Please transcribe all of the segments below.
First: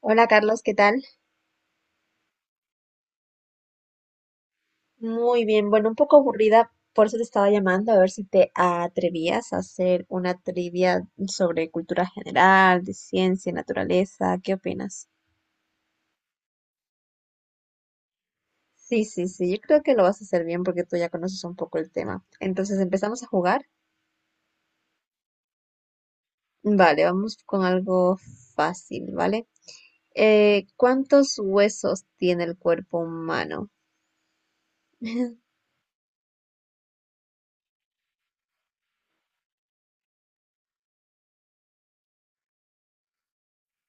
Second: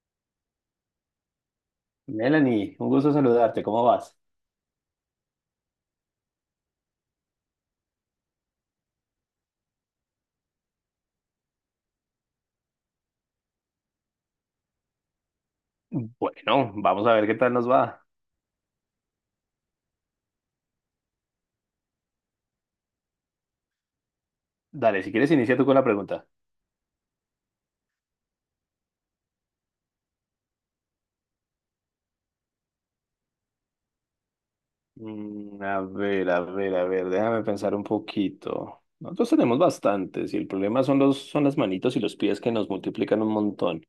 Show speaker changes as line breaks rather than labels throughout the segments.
Hola Carlos, ¿qué tal?
Melanie, un gusto saludarte, ¿cómo vas?
Muy bien, bueno, un poco aburrida, por eso te estaba llamando a ver si te atrevías a hacer una trivia sobre cultura general, de ciencia, naturaleza, ¿qué opinas?
Bueno, vamos a ver qué tal nos va.
Sí, sí, sí, yo creo que lo vas a hacer bien porque tú ya conoces un poco el tema. Entonces, ¿empezamos a jugar?
Dale, si quieres inicia tú con la pregunta.
Vale, vamos con algo fácil, ¿vale? ¿Cuántos huesos tiene el cuerpo humano?
A ver, a ver, a ver, déjame pensar un poquito. Nosotros tenemos bastantes y el problema son las manitos y los pies que nos multiplican un montón.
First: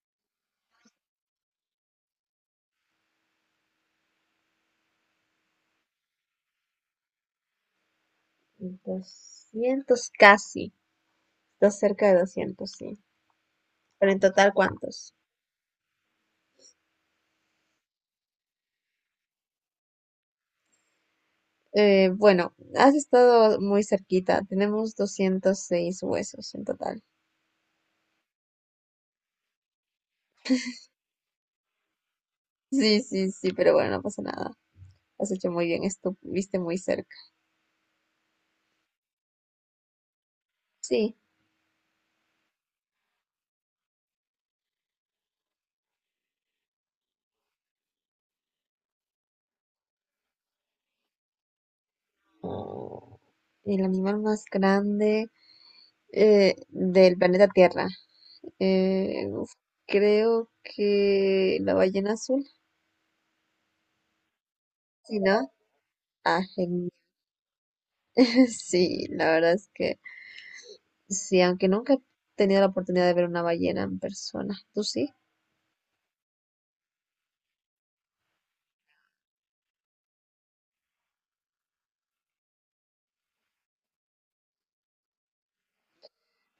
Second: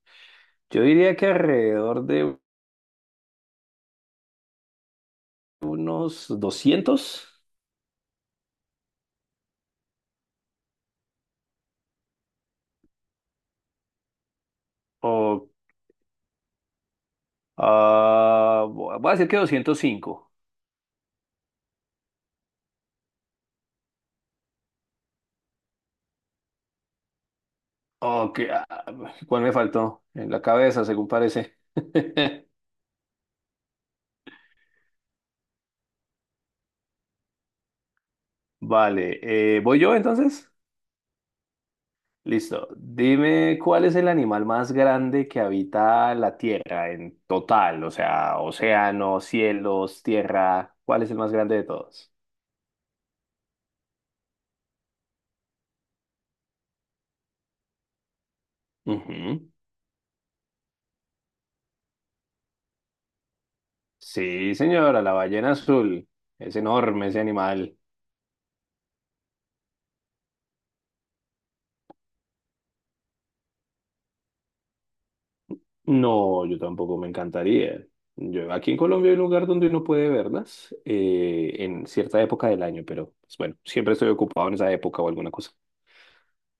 Yo diría que alrededor de unos doscientos
200, casi, está cerca de 200, sí. Pero en total, ¿cuántos?
o voy a decir que 205.
Bueno, has estado muy cerquita. Tenemos 206 huesos en total.
Ok, ¿cuál me faltó? En la cabeza, según parece.
Sí, sí, sí, pero bueno, no pasa nada. Has hecho muy bien, estuviste muy cerca.
Vale, ¿voy yo entonces?
Sí,
Listo. Dime cuál es el animal más grande que habita la Tierra en total, o sea, océano, cielos, tierra. ¿Cuál es el más grande de todos?
oh, el animal más grande del planeta Tierra.
Ujú.
Uf, creo que la ballena azul.
Sí, señora, la
Sí, ¿no?
ballena azul.
Ah,
Es
genial.
enorme ese animal.
Sí, la verdad es que sí, aunque nunca he tenido la oportunidad de ver una ballena en persona. ¿Tú sí?
No, yo tampoco, me encantaría. Yo, aquí en Colombia hay un lugar donde uno puede verlas en cierta época del año, pero pues, bueno, siempre estoy ocupado en esa época o alguna cosa.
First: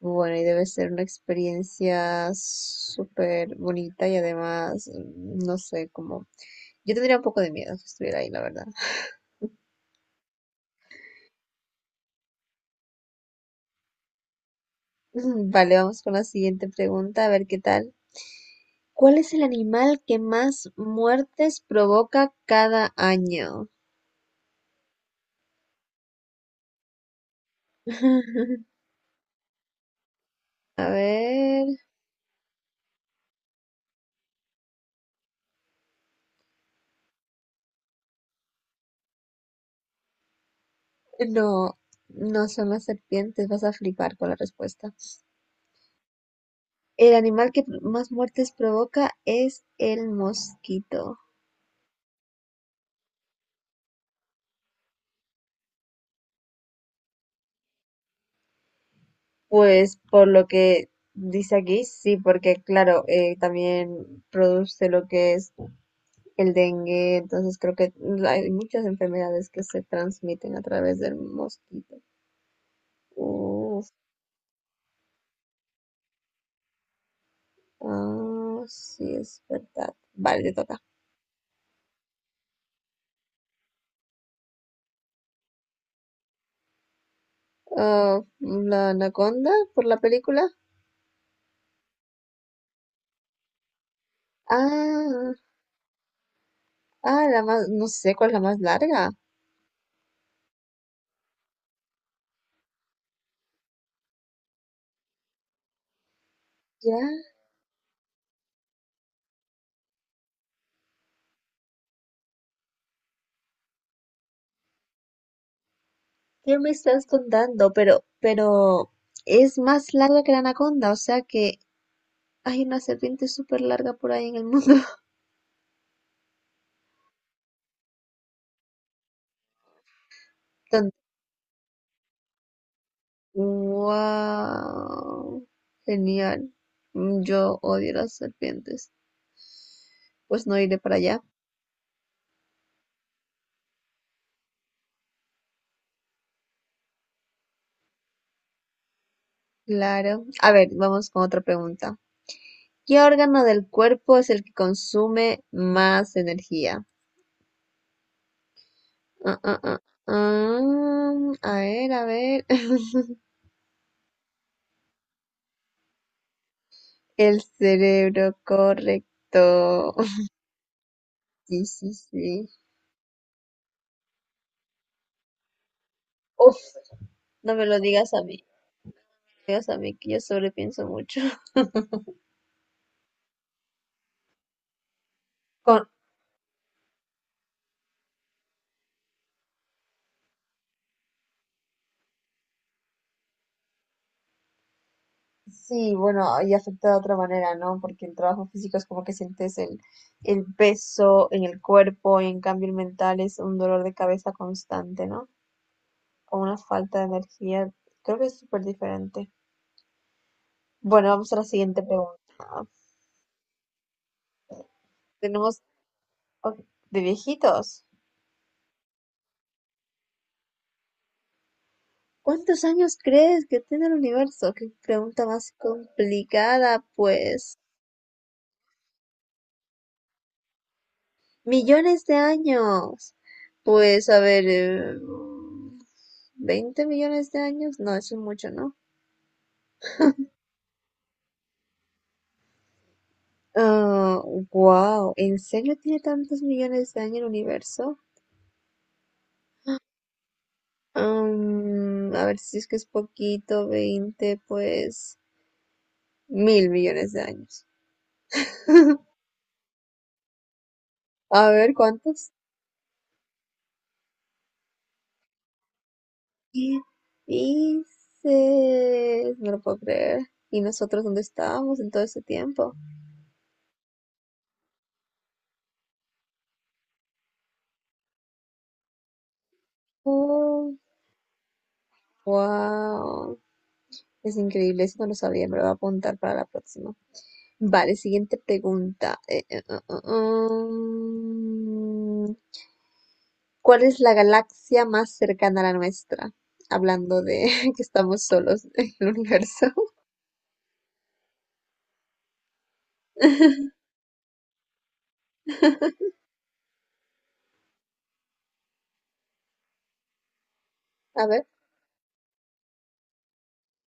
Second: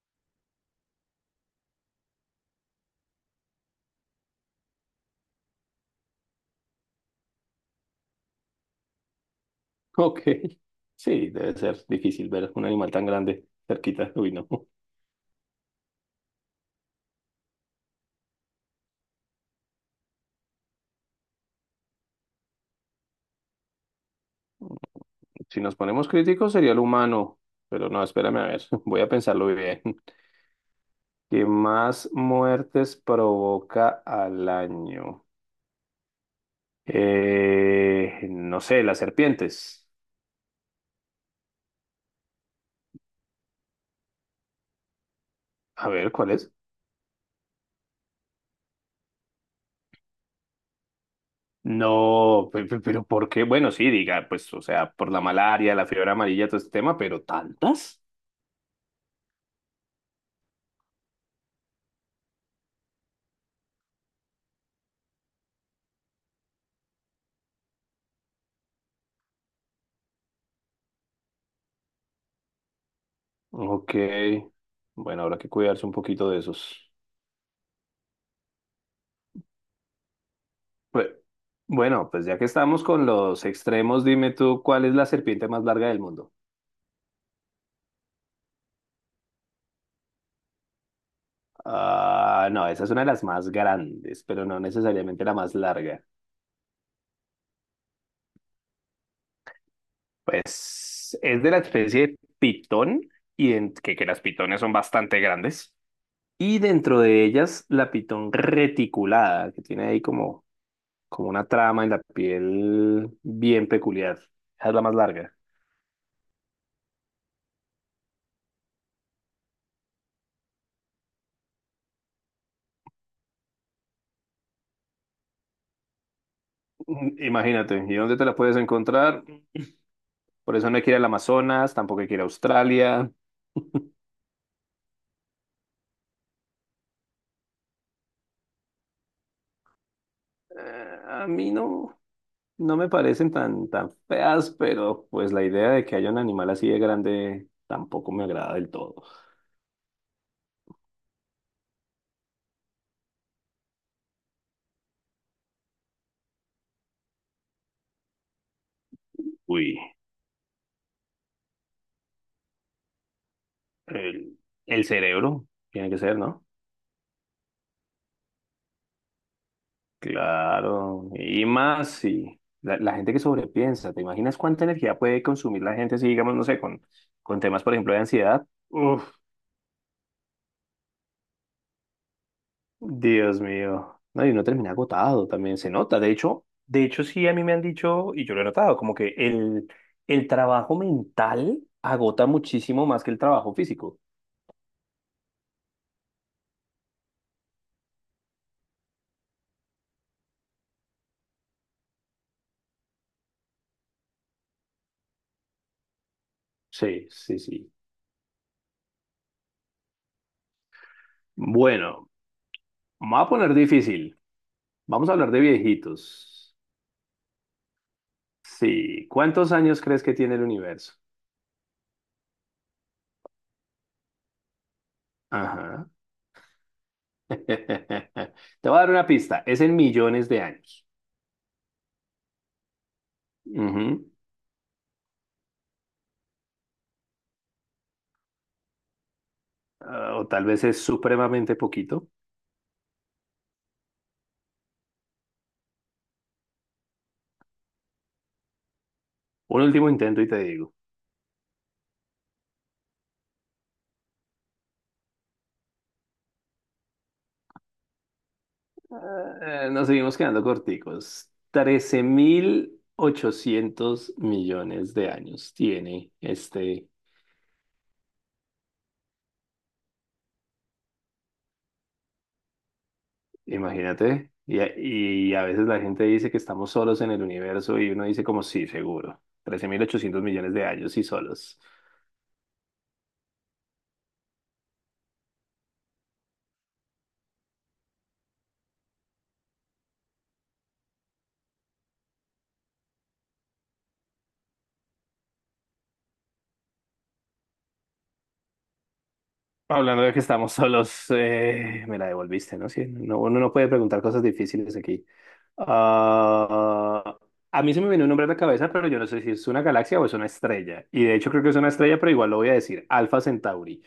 Bueno, y debe ser una experiencia súper bonita y además, no sé, como. Yo tendría un poco de miedo si estuviera ahí, la verdad.
Ok, sí, debe ser difícil ver un animal tan grande cerquita. Uy, no.
Vale, vamos con la siguiente pregunta, a ver qué tal. ¿Cuál es el animal que más muertes provoca cada año?
Si nos ponemos críticos sería el humano, pero no, espérame a ver, voy a pensarlo bien.
A
¿Qué
ver,
más muertes provoca al año? No sé, las serpientes.
no, no son las serpientes, vas a flipar con la respuesta.
A ver, ¿cuál es?
El animal que más muertes provoca es el mosquito.
No, pero ¿por qué? Bueno, sí, diga, pues, o sea, por la malaria, la fiebre amarilla, todo este tema, ¿pero tantas?
Pues por lo que dice aquí, sí, porque claro, también produce lo que es el dengue, entonces creo que hay muchas enfermedades que se transmiten a través del mosquito. Uf,
Ok, bueno, habrá que cuidarse un poquito de esos.
ah, sí, es verdad. Vale, te toca.
Pues, bueno, pues ya que estamos con los extremos, dime tú, ¿cuál es la serpiente más larga del mundo?
Ah, la anaconda por la película.
Ah, no, esa es una de las más grandes, pero no necesariamente
Ah,
la más larga.
ah, la más, no sé cuál es la más larga.
Pues es de la especie de pitón, y que las pitones son bastante grandes. Y
Ya,
dentro de ellas, la pitón reticulada, que tiene ahí como una trama en la piel bien peculiar. Esa es la más larga.
¿qué me estás contando? Pero es más larga que la anaconda, o sea que hay una serpiente súper larga por ahí en el mundo.
Imagínate, ¿y dónde te la puedes encontrar? Por eso no hay que
Bastante.
ir al Amazonas, tampoco hay que ir a Australia.
Wow, genial. Yo odio las serpientes. Pues no iré para allá.
A mí no, no me parecen tan feas, pero pues la idea de que haya un animal así de grande tampoco me agrada del todo.
Claro. A ver, vamos con otra pregunta. ¿Qué órgano del cuerpo es el que consume más energía? Ah, ah,
Uy,
ah, ah, a ver, a ver.
el, el cerebro tiene que ser, ¿no?
El cerebro, correcto.
Claro, y
Sí,
más
sí,
si
sí.
la gente que sobrepiensa, ¿te imaginas cuánta energía puede consumir la gente si, digamos, no
Uf,
sé, con
no
temas,
me
por
lo
ejemplo, de
digas a mí.
ansiedad? Uf.
No me digas a mí que yo sobrepienso mucho.
Dios mío. No, y uno termina agotado también, se
Con
nota. De hecho, sí, a mí me han dicho, y yo lo he notado, como que el trabajo mental agota muchísimo más que el trabajo físico.
Sí, bueno, y afecta de otra manera, ¿no? Porque el trabajo físico es como que sientes el peso en el cuerpo y en cambio el mental es un dolor de cabeza constante, ¿no? O una falta de
Sí, sí,
energía.
sí.
Creo que es súper diferente. Bueno, vamos a la siguiente
Bueno,
pregunta.
me va a poner difícil. Vamos a hablar de
Tenemos
viejitos.
Ok, de viejitos.
Sí, ¿cuántos años crees que tiene el universo?
¿Cuántos años crees que tiene el universo? Qué pregunta más
Ajá.
complicada, pues.
Te voy a dar una pista. Es en millones de años.
Millones de años. Pues
Ujú.
a ver, 20 millones de años. No, eso es mucho, ¿no?
Ah, o tal vez es supremamente poquito.
Ah, wow. ¿En serio tiene tantos millones de años el universo?
Un último intento y te digo.
A ver si es que es poquito, 20, pues mil millones de años.
Nos seguimos quedando corticos.
A ver,
Trece
¿cuántos?
mil ochocientos millones de años tiene
¿Qué
este,
dices? No lo puedo creer. ¿Y nosotros dónde estábamos en todo ese tiempo?
imagínate. Y, y a veces la gente dice que estamos solos en el universo y uno dice como sí, seguro. Trece mil ochocientos millones de
Oh,
años y solos.
wow. Es increíble, eso no lo sabía, me lo voy a apuntar para la próxima. Vale, siguiente pregunta. Mm, ¿cuál es la galaxia más cercana a la nuestra? Hablando de que estamos solos en el universo.
Hablando de que estamos solos, me la devolviste, ¿no? Sí, no, uno no puede preguntar cosas difíciles aquí. Ah, a mí se me viene un nombre a la cabeza, pero yo no sé si es una galaxia o es una estrella. Y de
A
hecho creo
ver.
que es una estrella, pero igual lo voy a decir. Alfa Centauri.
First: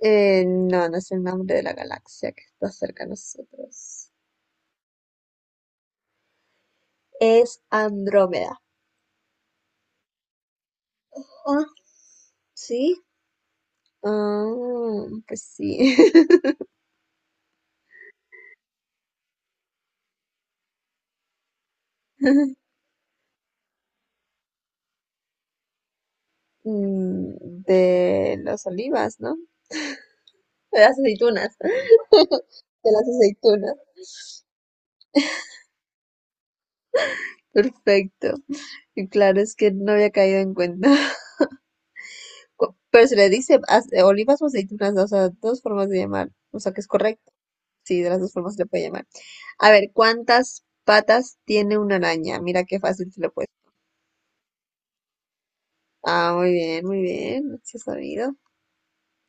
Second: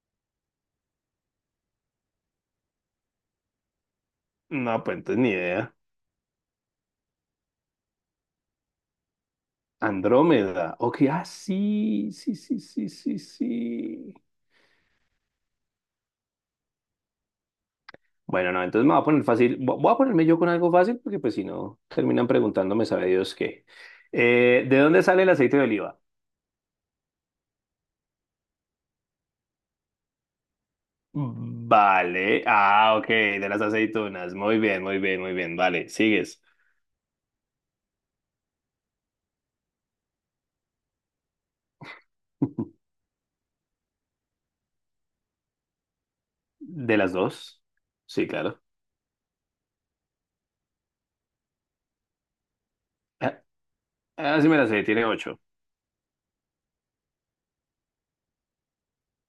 No, no es el nombre de la galaxia que está cerca a nosotros.
No, pues entonces ni idea.
Es Andrómeda.
Andrómeda. Ok, ah,
Ah,
sí, sí, sí, sí,
¿sí?
sí, sí.
Ah, pues sí.
Bueno, no, entonces me voy a poner fácil. Voy a ponerme yo con algo fácil, porque pues si no, terminan preguntándome, sabe Dios qué. ¿De dónde sale el aceite de oliva?
Mm, De los olivas, ¿no? De las aceitunas.
Vale.
De
Ah,
las
ok, de las
aceitunas.
aceitunas. Muy bien, muy bien, muy bien. Vale, sigues.
Perfecto. Y claro, es que no había caído en cuenta. Pero se le dice olivas o aceitunas, o sea, dos formas de llamar. O sea, que es
¿De las
correcto.
dos?
Sí, de las
Sí,
dos formas
claro.
se le puede llamar. A ver, ¿cuántas patas tiene una araña? Mira qué fácil se le
Ah,
puede.
ah, sí me la sé, tiene ocho.
Ah, muy bien, muy bien. Sí, has sabido.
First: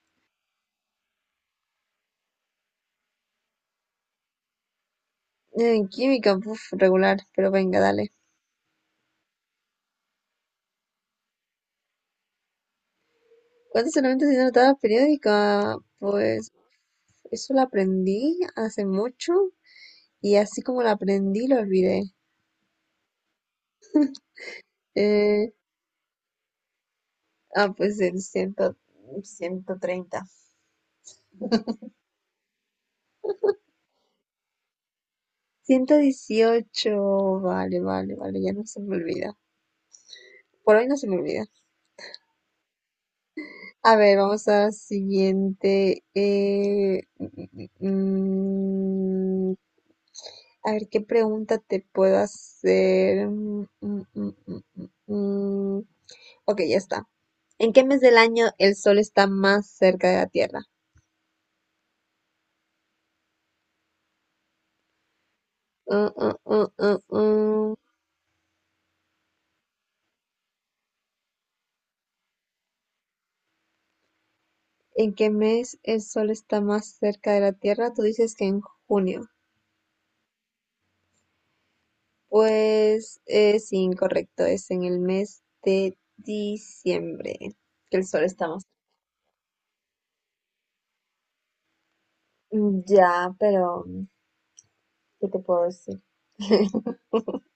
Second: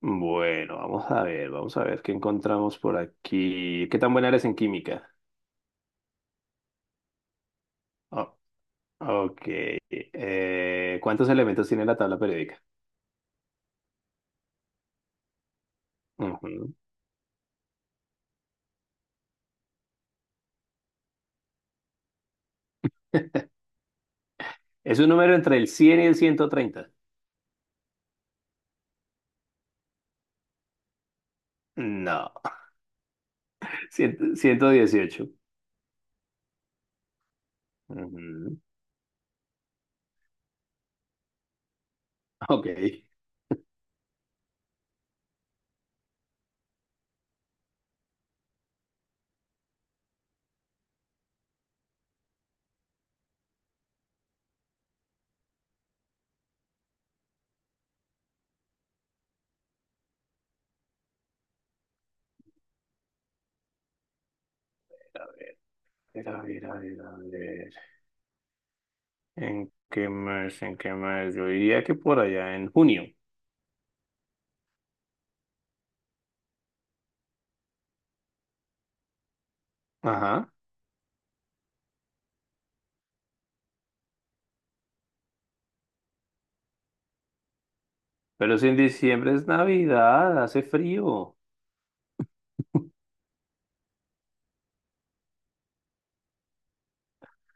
Bueno, vamos a ver qué encontramos por aquí. ¿Qué tan buena eres en química?
En química, uf, regular, pero venga, dale.
Oh, ok. ¿Cuántos elementos tiene la tabla periódica?
¿Cuántos elementos tiene la tabla periódica? Pues
Ujú.
eso lo aprendí hace mucho. Y así como lo aprendí, lo olvidé.
¿Es un número
Eh,
entre el cien y el ciento treinta?
ah, pues el ciento treinta,
No. 118.
118. Vale, vale, vale, ya
Ujú.
no se me olvida. Por hoy no se me olvida.
Ok. A
A ver, vamos a la siguiente. A ver, ¿qué pregunta te puedo hacer? Mm, mm, mm, mm, mm, mm. Ok, ya está. ¿En qué mes del año el sol está más cerca de la Tierra? Mm,
ver,
mm,
a ver,
mm,
a
mm,
ver, a ver.
mm.
¿En qué mes? ¿En qué mes? Yo diría que por allá en junio.
En qué mes el sol está más cerca de la Tierra. Tú dices que en junio.
Ajá.
Pues es incorrecto, es en el mes de diciembre que el sol está
Pero
más.
si en diciembre es Navidad, hace frío.
Mm, ya, pero ¿qué te puedo decir?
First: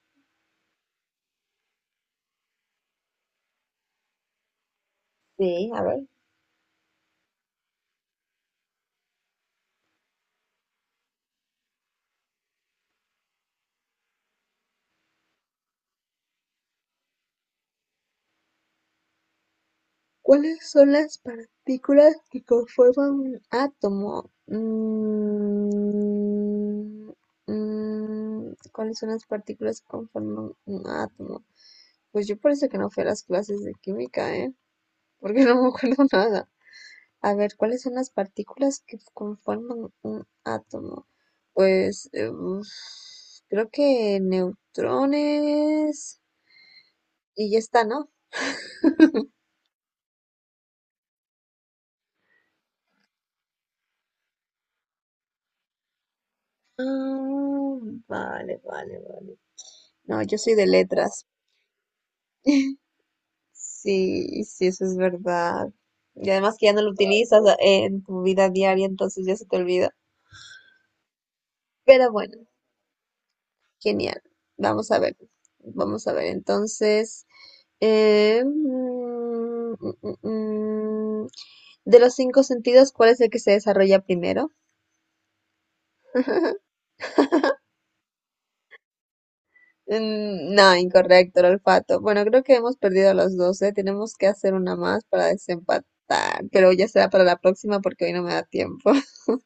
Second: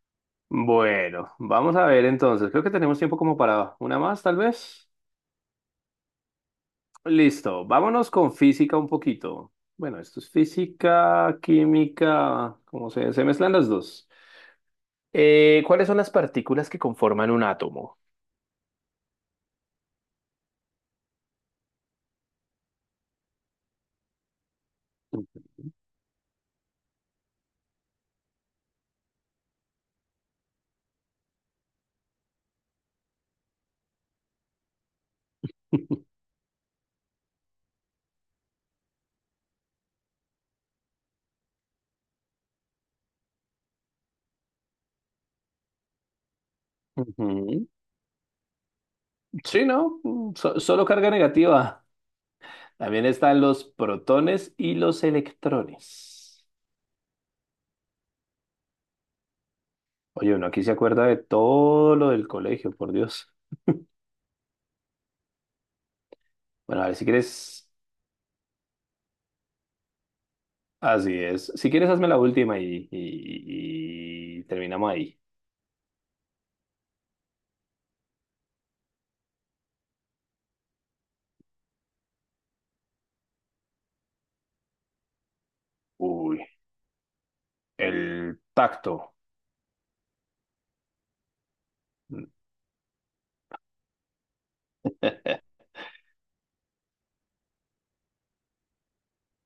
Bueno, vamos a ver entonces. Creo que tenemos tiempo como para una más, tal vez.
Sí, a ver.
Listo. Vámonos con física un poquito. Bueno, esto es física, química, como se mezclan las dos. ¿Cuáles son las partículas que conforman un átomo?
¿Cuáles son las partículas que conforman un átomo? ¿Cuáles son las partículas que conforman un átomo? Pues yo parece que no fui a las clases de química, ¿eh? Porque no me acuerdo nada. A ver, ¿cuáles son las partículas que conforman un átomo? Pues uf, creo que neutrones y ya
Ujú.
está, ¿no?
Sí, ¿no? Mm, solo carga negativa. También están los protones y los electrones.
Ah, vale, vale, vale. No,
Oye,
yo
uno
soy
aquí
de
se acuerda de
letras.
todo lo del colegio, por Dios.
Sí, sí, eso es verdad. Y además que ya
Bueno,
no
a
lo
ver, si
utilizas
quieres,
en tu vida diaria, entonces ya se te olvida.
así es. Si quieres, hazme
Pero
la
bueno.
última
Genial.
y
Vamos
terminamos
a ver.
ahí.
Vamos a ver. Entonces, eh, mm, mm, mm, mm. de los cinco sentidos, ¿cuál es el que se desarrolla primero?
Uy, el tacto.
No, incorrecto, el olfato. Bueno, creo que hemos perdido a los 12. Tenemos que hacer una más para desempatar, pero ya será para la próxima porque hoy no me da tiempo.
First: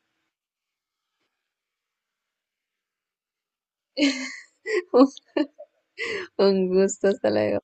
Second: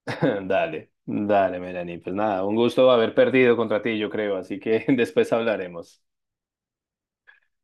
Dale, dale, Melanie. Pues nada, un gusto haber perdido contra ti, yo creo, así que después hablaremos.
Un gusto, hasta luego.